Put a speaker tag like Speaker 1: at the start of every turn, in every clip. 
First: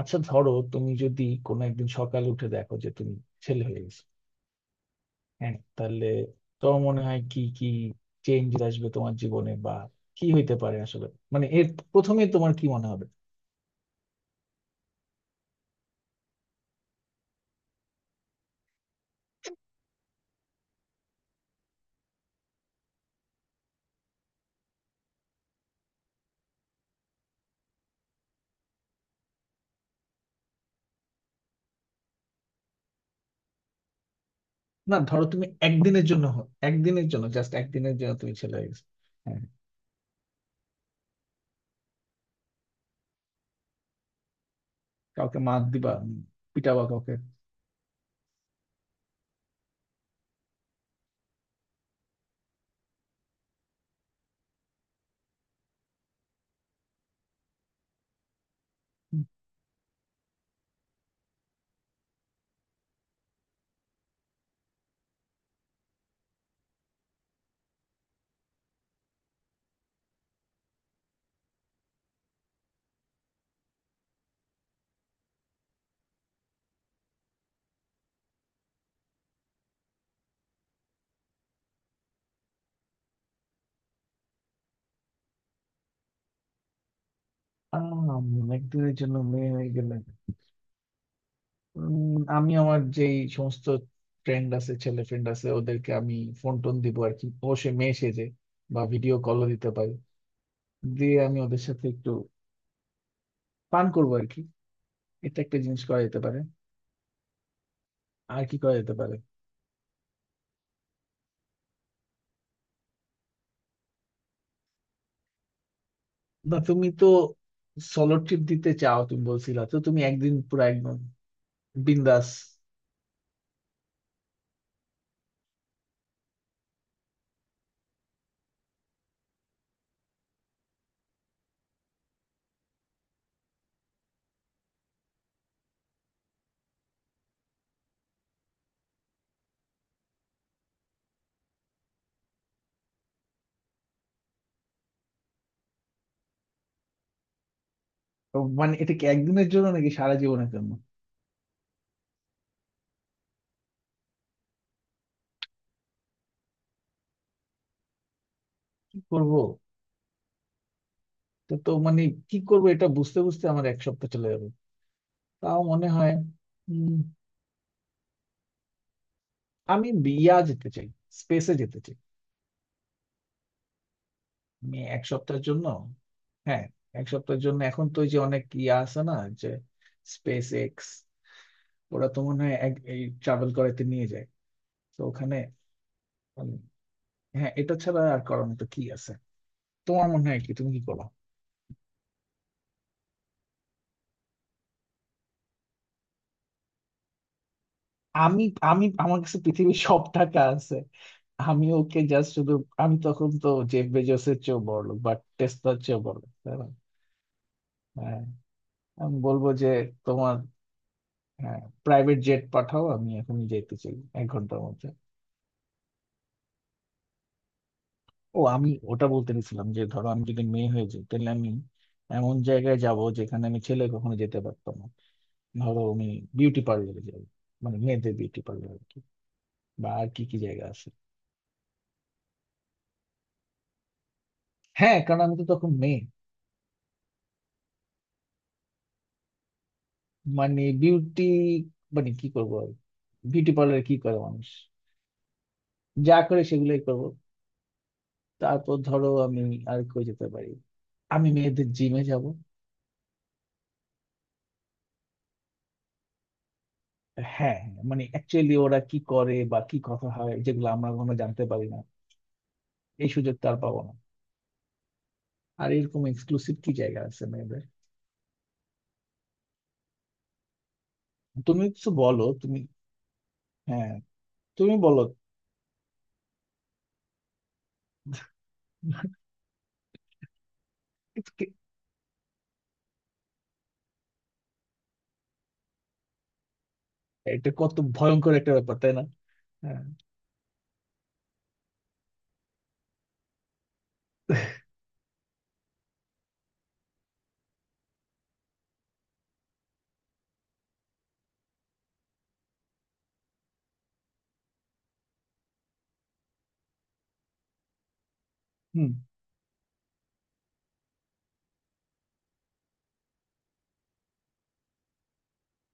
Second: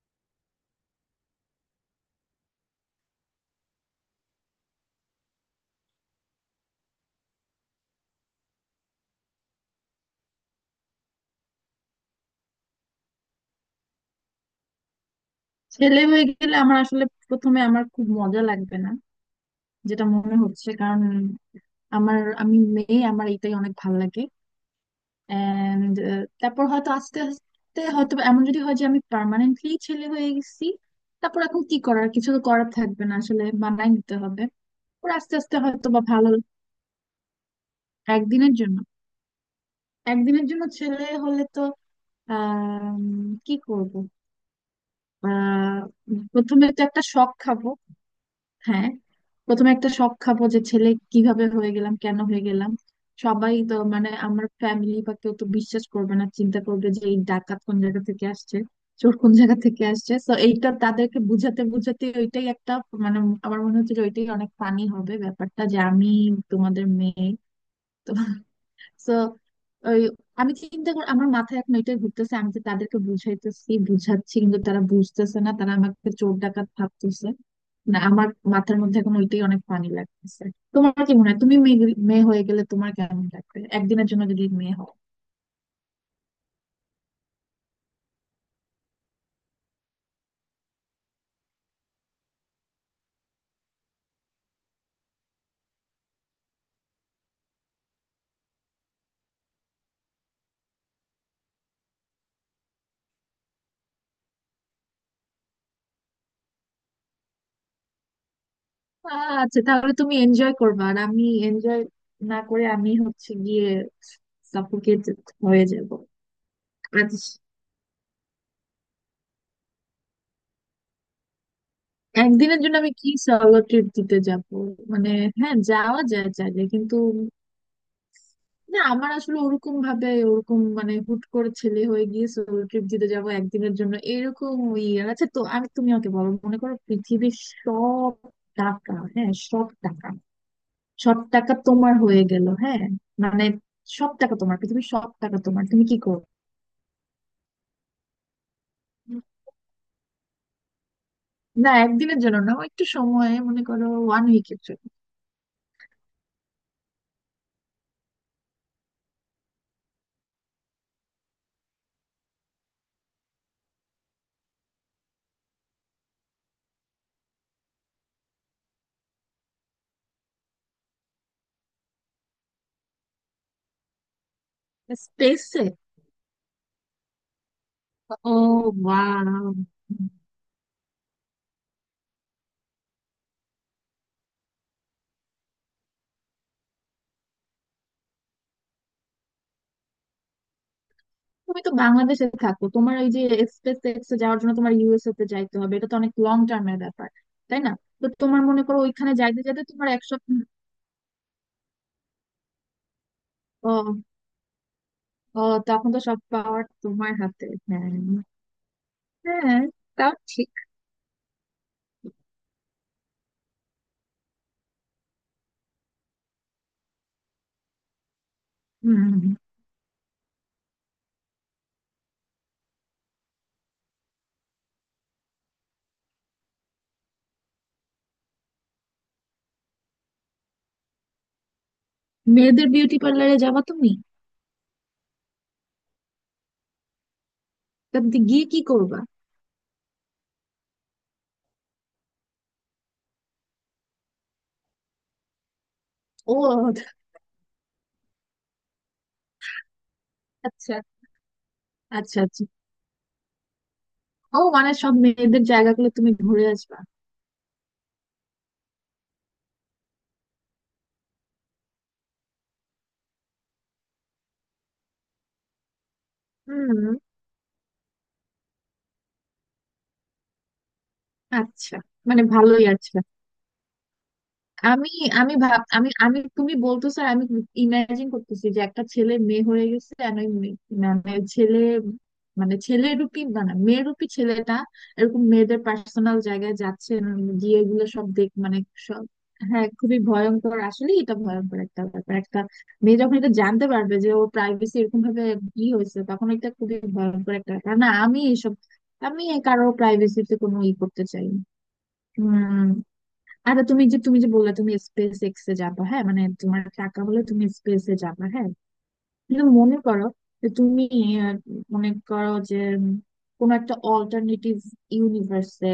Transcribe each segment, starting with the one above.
Speaker 1: আচ্ছা, ধরো তুমি যদি কোনো একদিন সকালে উঠে দেখো যে তুমি ছেলে হয়ে গেছো। হ্যাঁ, তাহলে তোমার মনে হয় কি কি চেঞ্জ আসবে তোমার জীবনে, বা কি হইতে পারে আসলে? মানে এর প্রথমে তোমার কি মনে হবে?
Speaker 2: ছেলে হয়ে গেলে আমার আসলে প্রথমে খুব মজা লাগবে না যেটা মনে হচ্ছে। কারণ আমি মেয়ে, আমার এটাই অনেক ভালো লাগে। এন্ড তারপর হয়তো আস্তে আস্তে, হয়তো এমন যদি হয় যে আমি পার্মানেন্টলি ছেলে হয়ে গেছি, তারপর এখন কি করার, কিছু তো করার থাকবে না, আসলে মানায় নিতে হবে।
Speaker 1: না
Speaker 2: তারপর
Speaker 1: ধরো
Speaker 2: আস্তে
Speaker 1: তুমি
Speaker 2: আস্তে হয়তো বা
Speaker 1: একদিনের জন্য
Speaker 2: ভালো।
Speaker 1: একদিনের জন্য, জাস্ট একদিনের জন্য তুমি
Speaker 2: একদিনের
Speaker 1: ছেলে হয়ে
Speaker 2: জন্য।
Speaker 1: গেছো। হ্যাঁ,
Speaker 2: একদিনের জন্য ছেলে হলে তো আহ কি করব?
Speaker 1: কাউকে মার
Speaker 2: আহ
Speaker 1: দিবা?
Speaker 2: প্রথমে তো
Speaker 1: পিটাবা
Speaker 2: একটা
Speaker 1: কাউকে?
Speaker 2: শখ খাবো। হ্যাঁ, প্রথমে একটা শক খাবো যে ছেলে কিভাবে হয়ে গেলাম, কেন হয়ে গেলাম। সবাই তো মানে আমার ফ্যামিলি বা কেউ তো বিশ্বাস করবে না, চিন্তা করবে যে এই ডাকাত কোন জায়গা থেকে আসছে, চোর কোন জায়গা থেকে আসছে। তো এইটা তাদেরকে বুঝাতে বুঝাতে ওইটাই একটা মানে, আমার মনে হচ্ছে যে ওইটাই অনেক ফানি হবে ব্যাপারটা, যে আমি তোমাদের মেয়ে। তো ওই আমি চিন্তা করি আমার মাথায় এখন এটাই ঘুরতেছে, আমি যে তাদেরকে বুঝাচ্ছি কিন্তু তারা বুঝতেছে না, তারা আমাকে চোর ডাকাত ভাবতেছে। না, আমার মাথার মধ্যে এখন ওইটাই অনেক পানি লাগতেছে। তোমার কি মনে হয়, তুমি মেয়ে হয়ে গেলে তোমার কেমন লাগবে, একদিনের জন্য যদি মেয়ে হও?
Speaker 1: আম, একদিনের জন্য মেয়ে হয়ে গেলে আমি আমার যে এই সমস্ত ফ্রেন্ড আছে, ছেলে ফ্রেন্ড আছে, ওদেরকে আমি ফোন টোন দিব আর কি, অবশ্যই মেয়ে সেজে। বা ভিডিও কলও দিতে পারি, দিয়ে আমি ওদের সাথে একটু পান করবো আর কি। এটা একটা জিনিস করা যেতে পারে। আর কি করা যেতে পারে?
Speaker 2: আচ্ছা, তাহলে তুমি এনজয় করবা, আর আমি এনজয় না করে আমি হচ্ছে গিয়ে সাফোকেট হয়ে যাব।
Speaker 1: না তুমি তো
Speaker 2: আজ
Speaker 1: সলো ট্রিপ দিতে চাও, তুমি বলছিলা তো, তুমি একদিন পুরো একদম বিন্দাস।
Speaker 2: একদিনের জন্য আমি কি সলো ট্রিপ দিতে যাব? মানে হ্যাঁ, যাওয়া যায় চাইলে, কিন্তু না আমার আসলে ওরকম ভাবে, ওরকম মানে হুট করে ছেলে হয়ে গিয়ে সোলো ট্রিপ দিতে যাব একদিনের জন্য, এরকম আচ্ছা তো আমি, তুমি আমাকে বলো, মনে করো পৃথিবীর সব টাকা, হ্যাঁ সব টাকা, সব টাকা তোমার হয়ে গেল, হ্যাঁ মানে সব টাকা তোমার, পৃথিবীর সব টাকা তোমার, তুমি কি করো?
Speaker 1: তো মানে এটা কি একদিনের জন্য নাকি সারা জীবনের জন্য?
Speaker 2: না একদিনের জন্য না, ও একটু সময় মনে করো ওয়ান উইকের জন্য।
Speaker 1: কি করবো? তো তো মানে কি করবো এটা বুঝতে বুঝতে আমার এক সপ্তাহ চলে যাবে তাও মনে হয়। আমি বিয়া যেতে চাই, স্পেসে যেতে চাই, আমি এক সপ্তাহের
Speaker 2: স্পেসে?
Speaker 1: জন্য। হ্যাঁ, এক সপ্তাহের জন্য। এখন তো ওই যে
Speaker 2: ও,
Speaker 1: অনেক ইয়ে আছে না, যে
Speaker 2: ওয়াও।
Speaker 1: স্পেস এক্স, ওরা তো মনে হয় এই ট্রাভেল করাতে নিয়ে যায়। তো ওখানে, উম, হ্যাঁ, এটা ছাড়া আর করার মতো কি আছে? তোমার মনে হয় কি, তুমি কি করো?
Speaker 2: তুমি তো বাংলাদেশে থাকো, তোমার এই যে স্পেস এক্সে যাওয়ার জন্য তোমার ইউএসএ তে যাইতে হবে, এটা তো অনেক লং টার্মের ব্যাপার, তাই না? তো তোমার
Speaker 1: আমি
Speaker 2: মনে করো
Speaker 1: আমি
Speaker 2: ওইখানে
Speaker 1: আমার কাছে
Speaker 2: যাইতে যাইতে
Speaker 1: পৃথিবীর
Speaker 2: তোমার
Speaker 1: সব
Speaker 2: এক সপ্তাহ।
Speaker 1: টাকা আছে, আমি ওকে জাস্ট শুধু, আমি তখন তো
Speaker 2: ও,
Speaker 1: জেফ বেজোসের চেয়েও বড় লোক, বা
Speaker 2: ও,
Speaker 1: টেসলার
Speaker 2: তখন তো
Speaker 1: চেয়েও বড়
Speaker 2: সব
Speaker 1: লোক, তাই
Speaker 2: পাওয়ার
Speaker 1: না?
Speaker 2: তোমার হাতে, হ্যাঁ।
Speaker 1: হ্যাঁ, আমি বলবো
Speaker 2: হ্যাঁ
Speaker 1: যে
Speaker 2: তাও
Speaker 1: তোমার,
Speaker 2: ঠিক।
Speaker 1: হ্যাঁ, প্রাইভেট জেট পাঠাও, আমি এখনই যাইতে চাই এক ঘন্টার মধ্যে। ও আমি ওটা বলতে
Speaker 2: হম।
Speaker 1: গেছিলাম যে ধরো আমি যদি মেয়ে হয়ে যাই তাহলে আমি এমন জায়গায় যাব যেখানে আমি ছেলে কখনো যেতে পারতাম না। ধরো আমি বিউটি পার্লারে যাবো, মানে মেয়েদের বিউটি পার্লার আর কি। বা আর কি কি জায়গা আছে?
Speaker 2: মেয়েদের বিউটি পার্লারে যাবা তুমি?
Speaker 1: হ্যাঁ, কারণ আমি তো তখন মেয়ে।
Speaker 2: তা তুমি গিয়ে কি করবা?
Speaker 1: মানে বিউটি, মানে কি করবো আর, বিউটি পার্লারে কি করে মানুষ, যা করে
Speaker 2: ও
Speaker 1: সেগুলোই করবো। তারপর ধরো আমি আর কই যেতে পারি?
Speaker 2: আচ্ছা,
Speaker 1: আমি মেয়েদের জিমে
Speaker 2: আচ্ছা
Speaker 1: যাব।
Speaker 2: আচ্ছা। ও মানে সব মেয়েদের জায়গাগুলো তুমি ঘুরে আসবা।
Speaker 1: হ্যাঁ, মানে অ্যাকচুয়ালি ওরা কি করে বা কি কথা হয়, যেগুলো আমরা কোনো জানতে পারি না, এই সুযোগটা আর পাবো না। আর এরকম এক্সক্লুসিভ কি
Speaker 2: হুম,
Speaker 1: জায়গা আছে মেয়েদের? তুমি
Speaker 2: আচ্ছা।
Speaker 1: কিছু বলো,
Speaker 2: মানে
Speaker 1: তুমি।
Speaker 2: ভালোই আছে।
Speaker 1: হ্যাঁ, তুমি
Speaker 2: আমি,
Speaker 1: বলো।
Speaker 2: আমি ভাব, আমি আমি তুমি বলতেছো আর আমি ইমাজিন করতেছি যে একটা ছেলে মেয়ে হয়ে গেছে, আর ওই মেয়ে- মানে
Speaker 1: It's কি-
Speaker 2: ছেলে মানে ছেলে রূপী, মানে মেয়ে রূপী ছেলেটা এরকম মেয়েদের পার্সোনাল জায়গায় যাচ্ছে,
Speaker 1: এটা
Speaker 2: গিয়ে
Speaker 1: কত
Speaker 2: এগুলো সব দেখ
Speaker 1: ভয়ঙ্কর একটা
Speaker 2: মানে
Speaker 1: ব্যাপার, তাই না?
Speaker 2: সব। হ্যাঁ
Speaker 1: হ্যাঁ।
Speaker 2: খুবই ভয়ঙ্কর, আসলে এটা ভয়ঙ্কর একটা ব্যাপার। একটা মেয়ে যখন এটা জানতে পারবে যে ও প্রাইভেসি এরকম ভাবে ই হয়েছে, তখন এটা খুবই ভয়ঙ্কর একটা ব্যাপার। না আমি এসব, আমি কারো প্রাইভেসিতে কোনো ই করতে চাই না। আর তুমি যে, তুমি যে বললে তুমি স্পেস এক্স এ যাবা, হ্যাঁ মানে তোমার টাকা হলে তুমি স্পেস এ যাবা, হ্যাঁ
Speaker 1: হুম
Speaker 2: কিন্তু মনে করো যে তুমি আহ, মনে করো যে কোন একটা অল্টারনেটিভ ইউনিভার্সে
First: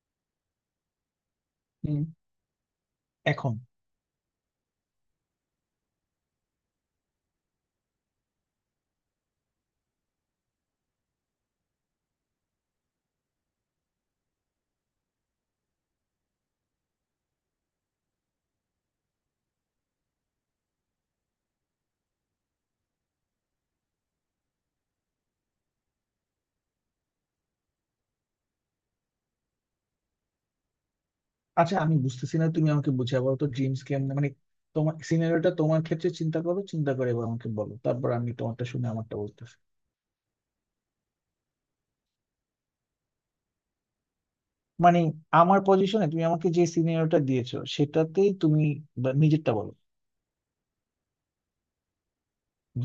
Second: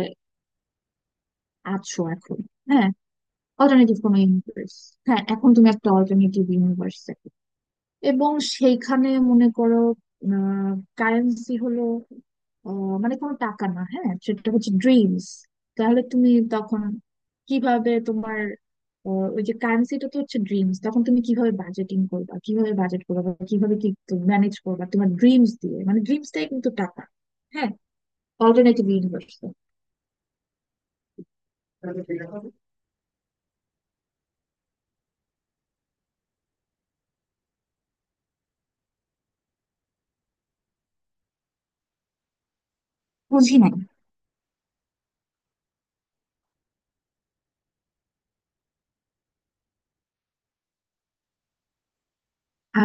Speaker 2: আছো
Speaker 1: হুম
Speaker 2: এখন। হ্যাঁ,
Speaker 1: এখন
Speaker 2: অল্টারনেটিভ কোন ইউনিভার্স। হ্যাঁ এখন তুমি একটা অল্টারনেটিভ ইউনিভার্সে, এবং সেইখানে মনে করো কারেন্সি হলো মানে কোনো টাকা না, হ্যাঁ সেটা হচ্ছে ড্রিমস। তাহলে তুমি তখন কিভাবে তোমার ওই যে কারেন্সিটা তো হচ্ছে ড্রিমস, তখন তুমি কিভাবে বাজেটিং করবা, কিভাবে বাজেট করবা, বা কিভাবে কি ম্যানেজ করবা তোমার ড্রিমস দিয়ে? মানে ড্রিমসটাই কিন্তু টাকা। হ্যাঁ, অল্টারনেটিভ ইউনিভার্স।
Speaker 1: আচ্ছা আমি বুঝতেছি না, তুমি আমাকে বুঝিয়ে বলো তো ড্রিমস কেমন, মানে তোমার সিনারিওটা তোমার ক্ষেত্রে চিন্তা করো, চিন্তা করে এবার আমাকে বলো, তারপর আমি তোমারটা শুনে আমারটা বলতেছি।
Speaker 2: বুঝি নাই।
Speaker 1: মানে আমার পজিশনে তুমি আমাকে যে সিনারিওটা দিয়েছো সেটাতেই তুমি বা নিজেরটা বলো,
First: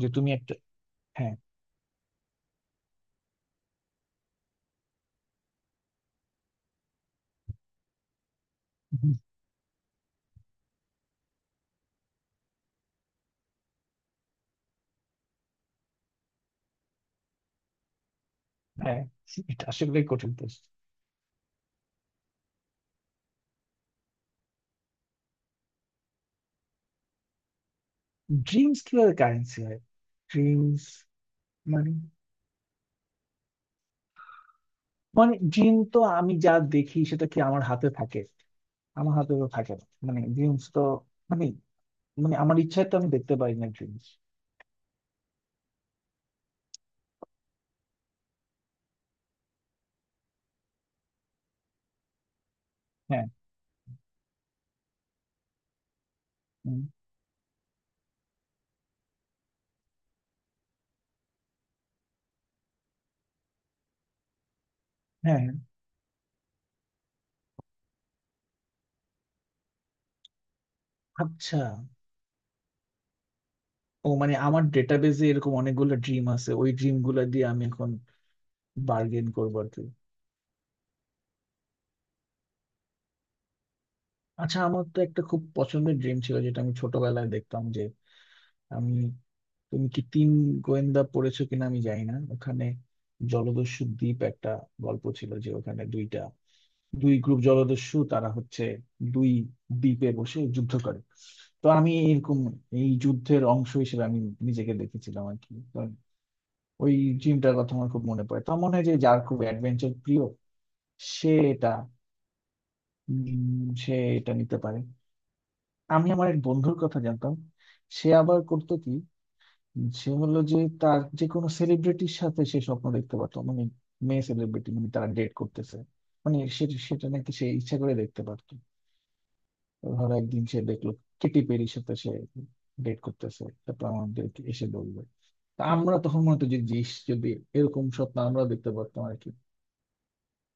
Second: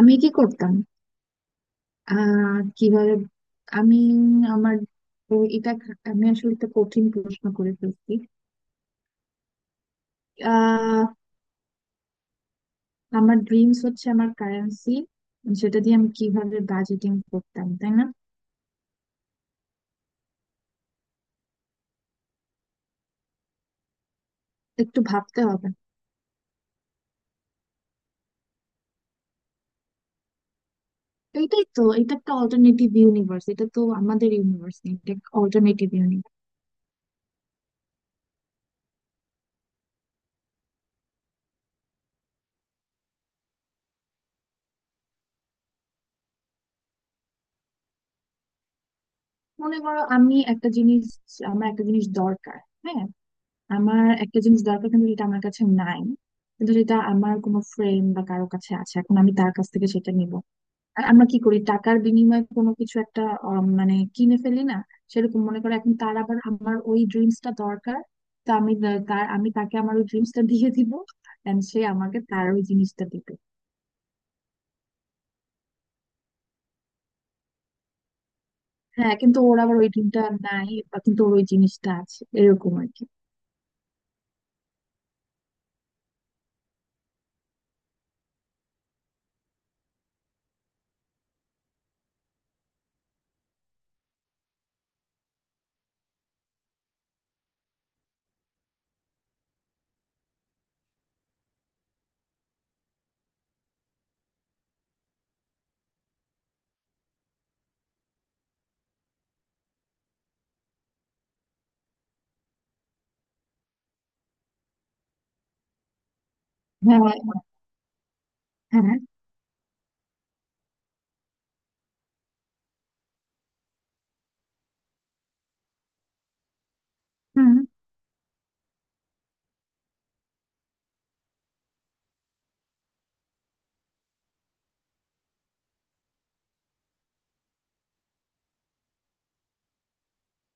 Speaker 1: যে
Speaker 2: কি
Speaker 1: তুমি একটা।
Speaker 2: করতাম?
Speaker 1: হ্যাঁ
Speaker 2: কিভাবে, আমি আমার তো এটা আমি আসলে একটা কঠিন প্রশ্ন করে ফেলছি। আহ আমার ড্রিমস হচ্ছে আমার কারেন্সি, সেটা দিয়ে আমি কিভাবে বাজেটিং করতাম, তাই না?
Speaker 1: হ্যাঁ। এটা আসলে কঠিন প্রশ্ন।
Speaker 2: একটু ভাবতে হবে।
Speaker 1: ড্রিমস কিভাবে কারেন্সি হয়? ড্রিমস,
Speaker 2: এটাই তো,
Speaker 1: মানে,
Speaker 2: এটা একটা অল্টারনেটিভ ইউনিভার্স, এটা তো আমাদের ইউনিভার্স না। এটা
Speaker 1: মানে ড্রিম
Speaker 2: অল্টারনেটিভ
Speaker 1: তো
Speaker 2: ইউনিভার্স।
Speaker 1: আমি যা দেখি সেটা কি আমার হাতে থাকে? আমার হাতে তো থাকে না, মানে ড্রিমস তো, মানে, মানে আমার ইচ্ছায় তো আমি দেখতে পারি না ড্রিমস।
Speaker 2: মনে করো আমি একটা জিনিস, আমার একটা জিনিস দরকার। হ্যাঁ,
Speaker 1: হ্যাঁ,
Speaker 2: আমার একটা জিনিস দরকার কিন্তু এটা আমার কাছে নাই, কিন্তু
Speaker 1: উম,
Speaker 2: যেটা আমার কোনো ফ্রেন্ড বা কারো কাছে আছে, এখন আমি তার কাছ থেকে সেটা নিব। আর আমরা কি করি, টাকার বিনিময়ে কোনো কিছু একটা মানে কিনে ফেলি না?
Speaker 1: হ্যাঁ
Speaker 2: সেরকম
Speaker 1: হ্যাঁ।
Speaker 2: মনে করো এখন তার আবার আমার ওই ড্রিমসটা দরকার। তো আমি তা- তার আমি তাকে আমার ওই ড্রিমসটা দিয়ে দিব,
Speaker 1: আচ্ছা।
Speaker 2: এন্ড সে আমাকে তার ওই জিনিসটা দিবে।
Speaker 1: ও মানে আমার ডেটাবেজে এরকম অনেকগুলো ড্রিম আছে, ওই ড্রিম গুলা দিয়ে আমি এখন
Speaker 2: হ্যাঁ
Speaker 1: বার্গেন
Speaker 2: কিন্তু
Speaker 1: করবো
Speaker 2: ওর
Speaker 1: আর
Speaker 2: আবার
Speaker 1: কি।
Speaker 2: ওই ড্রিমটা নাই, বা কিন্তু ওর ওই জিনিসটা আছে, এরকম আর কি।
Speaker 1: আচ্ছা আমার তো একটা খুব পছন্দের ড্রিম ছিল, যেটা আমি ছোটবেলায় দেখতাম, যে আমি, তুমি কি তিন গোয়েন্দা পড়েছো কিনা আমি জানি না, ওখানে জলদস্যু দ্বীপ একটা গল্প ছিল, যে ওখানে দুইটা দুই গ্রুপ জলদস্যু, তারা হচ্ছে দুই দ্বীপে বসে যুদ্ধ করে। তো আমি এরকম এই যুদ্ধের অংশ হিসেবে আমি নিজেকে দেখেছিলাম আর কি। তো ওই জিমটার কথা আমার খুব মনে পড়ে, তো মনে হয় যে যার খুব অ্যাডভেঞ্চার প্রিয় সে এটা, সে এটা নিতে পারে। আমি আমার এক বন্ধুর কথা জানতাম,
Speaker 2: হ্যাঁ
Speaker 1: সে আবার করতো কি,
Speaker 2: হ্যাঁ।
Speaker 1: সে হলো যে তার যে কোনো সেলিব্রিটির সাথে সে স্বপ্ন দেখতে পারতো, মানে মেয়ে সেলিব্রিটি, মানে তারা ডেট করতেছে, মানে সেটা নাকি সে
Speaker 2: হুম।
Speaker 1: ইচ্ছা করে দেখতে পারতো। ধরো একদিন সে দেখলো কেটি পেরির সাথে সে ডেট করতেছে, তারপর আমাদেরকে এসে বলবে। তা আমরা তখন মনে হতো যে জিস যদি এরকম স্বপ্ন আমরা দেখতে পারতাম আর কি।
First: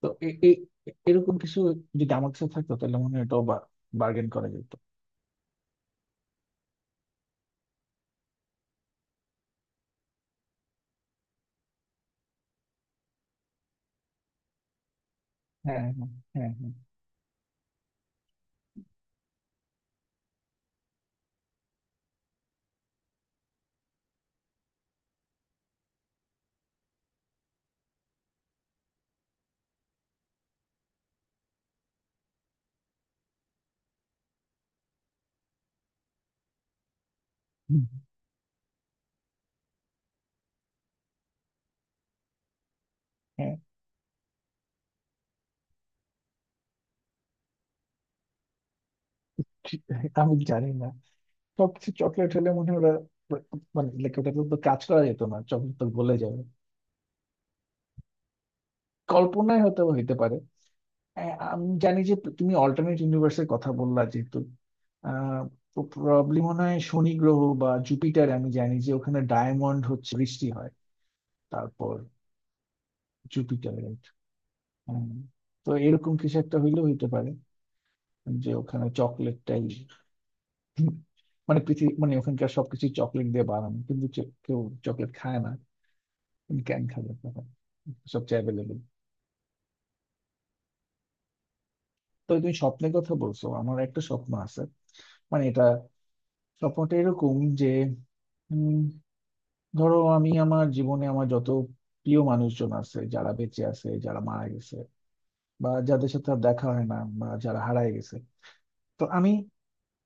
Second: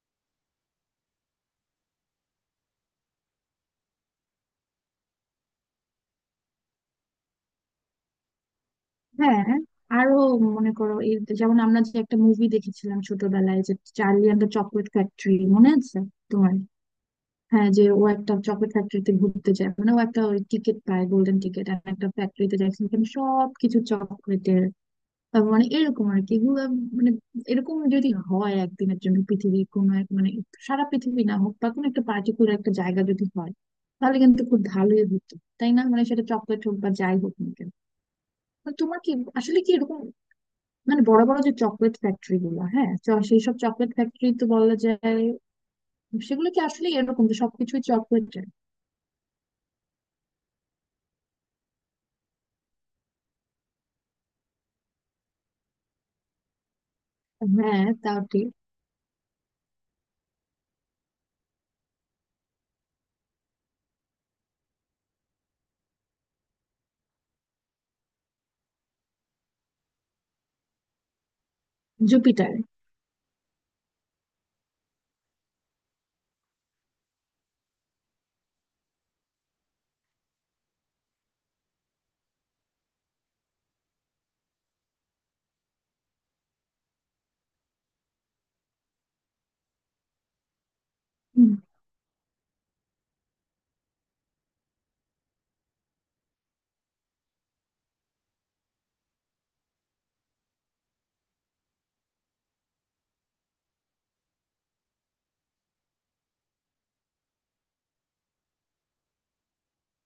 Speaker 1: তো এরকম কিছু যদি আমার কাছে থাকতো তাহলে মনে হয় এটাও বার্গেন করা যেত।
Speaker 2: হ্যাঁ আরো মনে করো এই, যেমন আমরা যে একটা মুভি দেখেছিলাম ছোটবেলায় যে Charlie and the Chocolate Factory, মনে
Speaker 1: হ্যাঁ,
Speaker 2: আছে
Speaker 1: হ্যাঁ হ্যাঁ,
Speaker 2: তোমার?
Speaker 1: হ্যাঁ
Speaker 2: হ্যাঁ যে ও একটা চকলেট ফ্যাক্টরিতে ঘুরতে যায়, মানে ও একটা ওই টিকিট পায় গোল্ডেন টিকিট, আর একটা ফ্যাক্টরিতে যায় সেখানে সবকিছু চকলেটের। তারপর মানে এরকম আর কি এগুলো, মানে এরকম যদি হয় একদিনের জন্য পৃথিবী কোনো এক মানে, সারা পৃথিবী না হোক বা কোনো একটা পার্টিকুলার একটা জায়গা যদি হয়, তাহলে কিন্তু খুব ভালোই হতো, তাই না? মানে সেটা চকলেট হোক বা যাই হোক না কেন। তো তোমার কি আসলে কি এরকম মানে, বড় বড় যে চকলেট ফ্যাক্টরি গুলো হ্যাঁ, সেই
Speaker 1: হ্যাঁ।
Speaker 2: সব চকলেট ফ্যাক্টরি তো বলা যায় সেগুলো কি আসলে এরকম যে সবকিছুই চকলেট?
Speaker 1: ঠিক- আমি জানি না, সবকিছু চকলেট হলে মনে হয় ওরা, মানে like ওটা তো কাজ করা যেত না, চকলেট তো গলে যাবে।
Speaker 2: হ্যাঁ তাও ঠিক।
Speaker 1: কল্পনায় হয়তো হইতে পারে। আ- আমি জানি যে তুমি অল্টারনেট ইউনিভার্সের কথা বললা যেহেতু, আহ প্রবলেম মনে হয় শনি গ্রহ বা জুপিটার, আমি জানি যে ওখানে ডায়মন্ড হচ্ছে বৃষ্টি হয়। তারপর
Speaker 2: জুপিটার।
Speaker 1: জুপিটার, তো এরকম কিছু একটা হইলেও হইতে পারে, যে ওখানে চকলেটটাই, মানে পৃথিবী, মানে ওখানকার সবকিছু চকলেট দিয়ে বানানো, কিন্তু কেউ চকলেট খায় না। তুমি ক্যান খাবে তখন, সবচেয়ে অ্যাভেলেবেল।
Speaker 2: হুম।
Speaker 1: তো তুমি স্বপ্নের কথা বলছো, আমার একটা স্বপ্ন আছে। মানে এটা, স্বপ্নটা এরকম যে, উম, ধরো আমি আমার জীবনে আমার যত প্রিয় মানুষজন আছে, যারা বেঁচে আছে, যারা মারা গেছে, বা যাদের সাথে আর দেখা হয় না, বা যারা হারায় গেছে, তো আমি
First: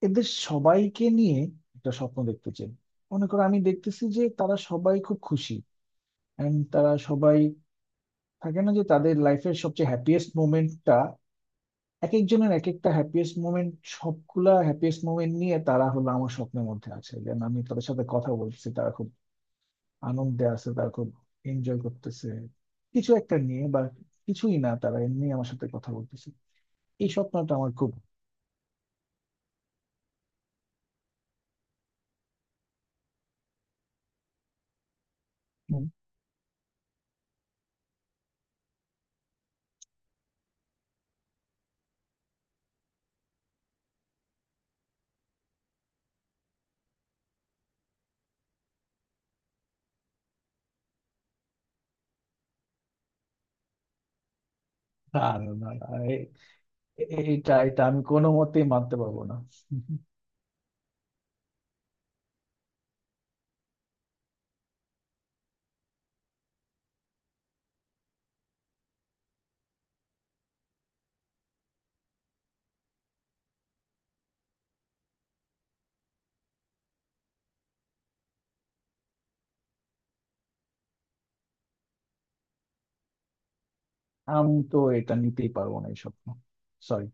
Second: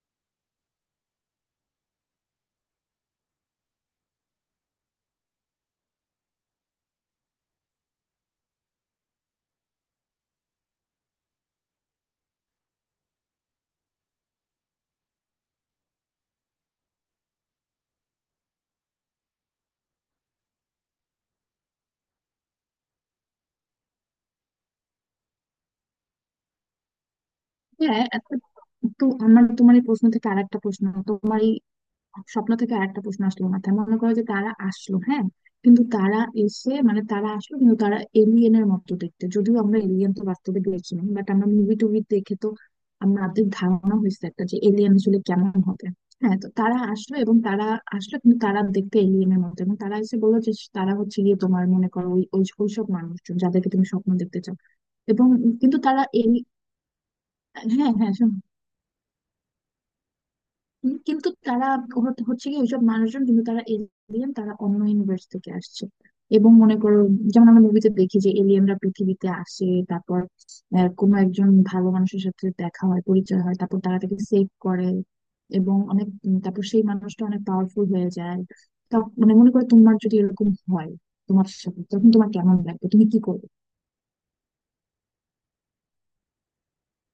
Speaker 1: এদের সবাইকে নিয়ে একটা স্বপ্ন দেখতে চাই। মনে করো আমি দেখতেছি যে তারা সবাই খুব খুশি, এন্ড তারা সবাই, থাকে না যে তাদের লাইফের সবচেয়ে হ্যাপিয়েস্ট মোমেন্টটা, এক একজনের এক একটা হ্যাপিয়েস্ট মোমেন্ট, সবগুলা হ্যাপিয়েস্ট মোমেন্ট নিয়ে তারা হলো আমার স্বপ্নের মধ্যে আছে, যেন আমি তাদের সাথে কথা বলছি, তারা খুব আনন্দে আছে, তারা খুব এনজয় করতেছে কিছু একটা নিয়ে, বা কিছুই না, তারা এমনি আমার সাথে কথা বলতেছে। এই স্বপ্নটা আমার খুব
Speaker 2: হ্যাঁ একটা, তো আমার, তোমার এই প্রশ্ন থেকে আরেকটা প্রশ্ন, তোমার এই স্বপ্ন থেকে আরেকটা প্রশ্ন আসলো মাথায়। মনে করো যে তারা আসলো, হ্যাঁ কিন্তু তারা এসে মানে, তারা আসলো কিন্তু তারা এলিয়েনের মতো দেখতে, যদিও আমরা এলিয়েন তো বাস্তবে দেখিনি, বাট আমরা মুভি টুভি দেখে তো আমাদের ধারণা হয়েছে একটা যে এলিয়েন আসলে কেমন হবে। হ্যাঁ তো তারা আসলো, এবং তারা আসলো কিন্তু তারা দেখতে এলিয়েনের মতো, এবং তারা এসে বললো যে তারা হচ্ছে গিয়ে তোমার মনে করো ওই ওই- ওইসব মানুষজন যাদেরকে তুমি স্বপ্ন দেখতে চাও, এবং
Speaker 1: দারুণ
Speaker 2: কিন্তু
Speaker 1: আর,
Speaker 2: তারা
Speaker 1: এ-
Speaker 2: এলি
Speaker 1: এটা এটা
Speaker 2: হ্যাঁ
Speaker 1: আমি
Speaker 2: হ্যাঁ
Speaker 1: কোনো
Speaker 2: শোনো,
Speaker 1: মতেই মানতে পারবো না।
Speaker 2: কিন্তু তারা হচ্ছে কি ওইসব মানুষজন, কিন্তু তারা এলিয়েন, তারা অন্য ইউনিভার্স থেকে আসছে। এবং মনে করো, যেমন আমরা মুভিতে দেখি যে এলিয়েনরা পৃথিবীতে আসে, তারপর কোনো একজন ভালো মানুষের সাথে দেখা হয়, পরিচয় হয়, তারপর তারা তাকে সেভ করে, এবং অনেক তারপর সেই মানুষটা অনেক পাওয়ারফুল হয়ে যায়। তা মানে মনে করো তোমার যদি এরকম হয় তোমার সাথে, তখন তোমার কেমন লাগবে, তুমি কি করবে?
Speaker 1: আমি তো এটা নিতেই পারবো না এই স্বপ্ন। সরি।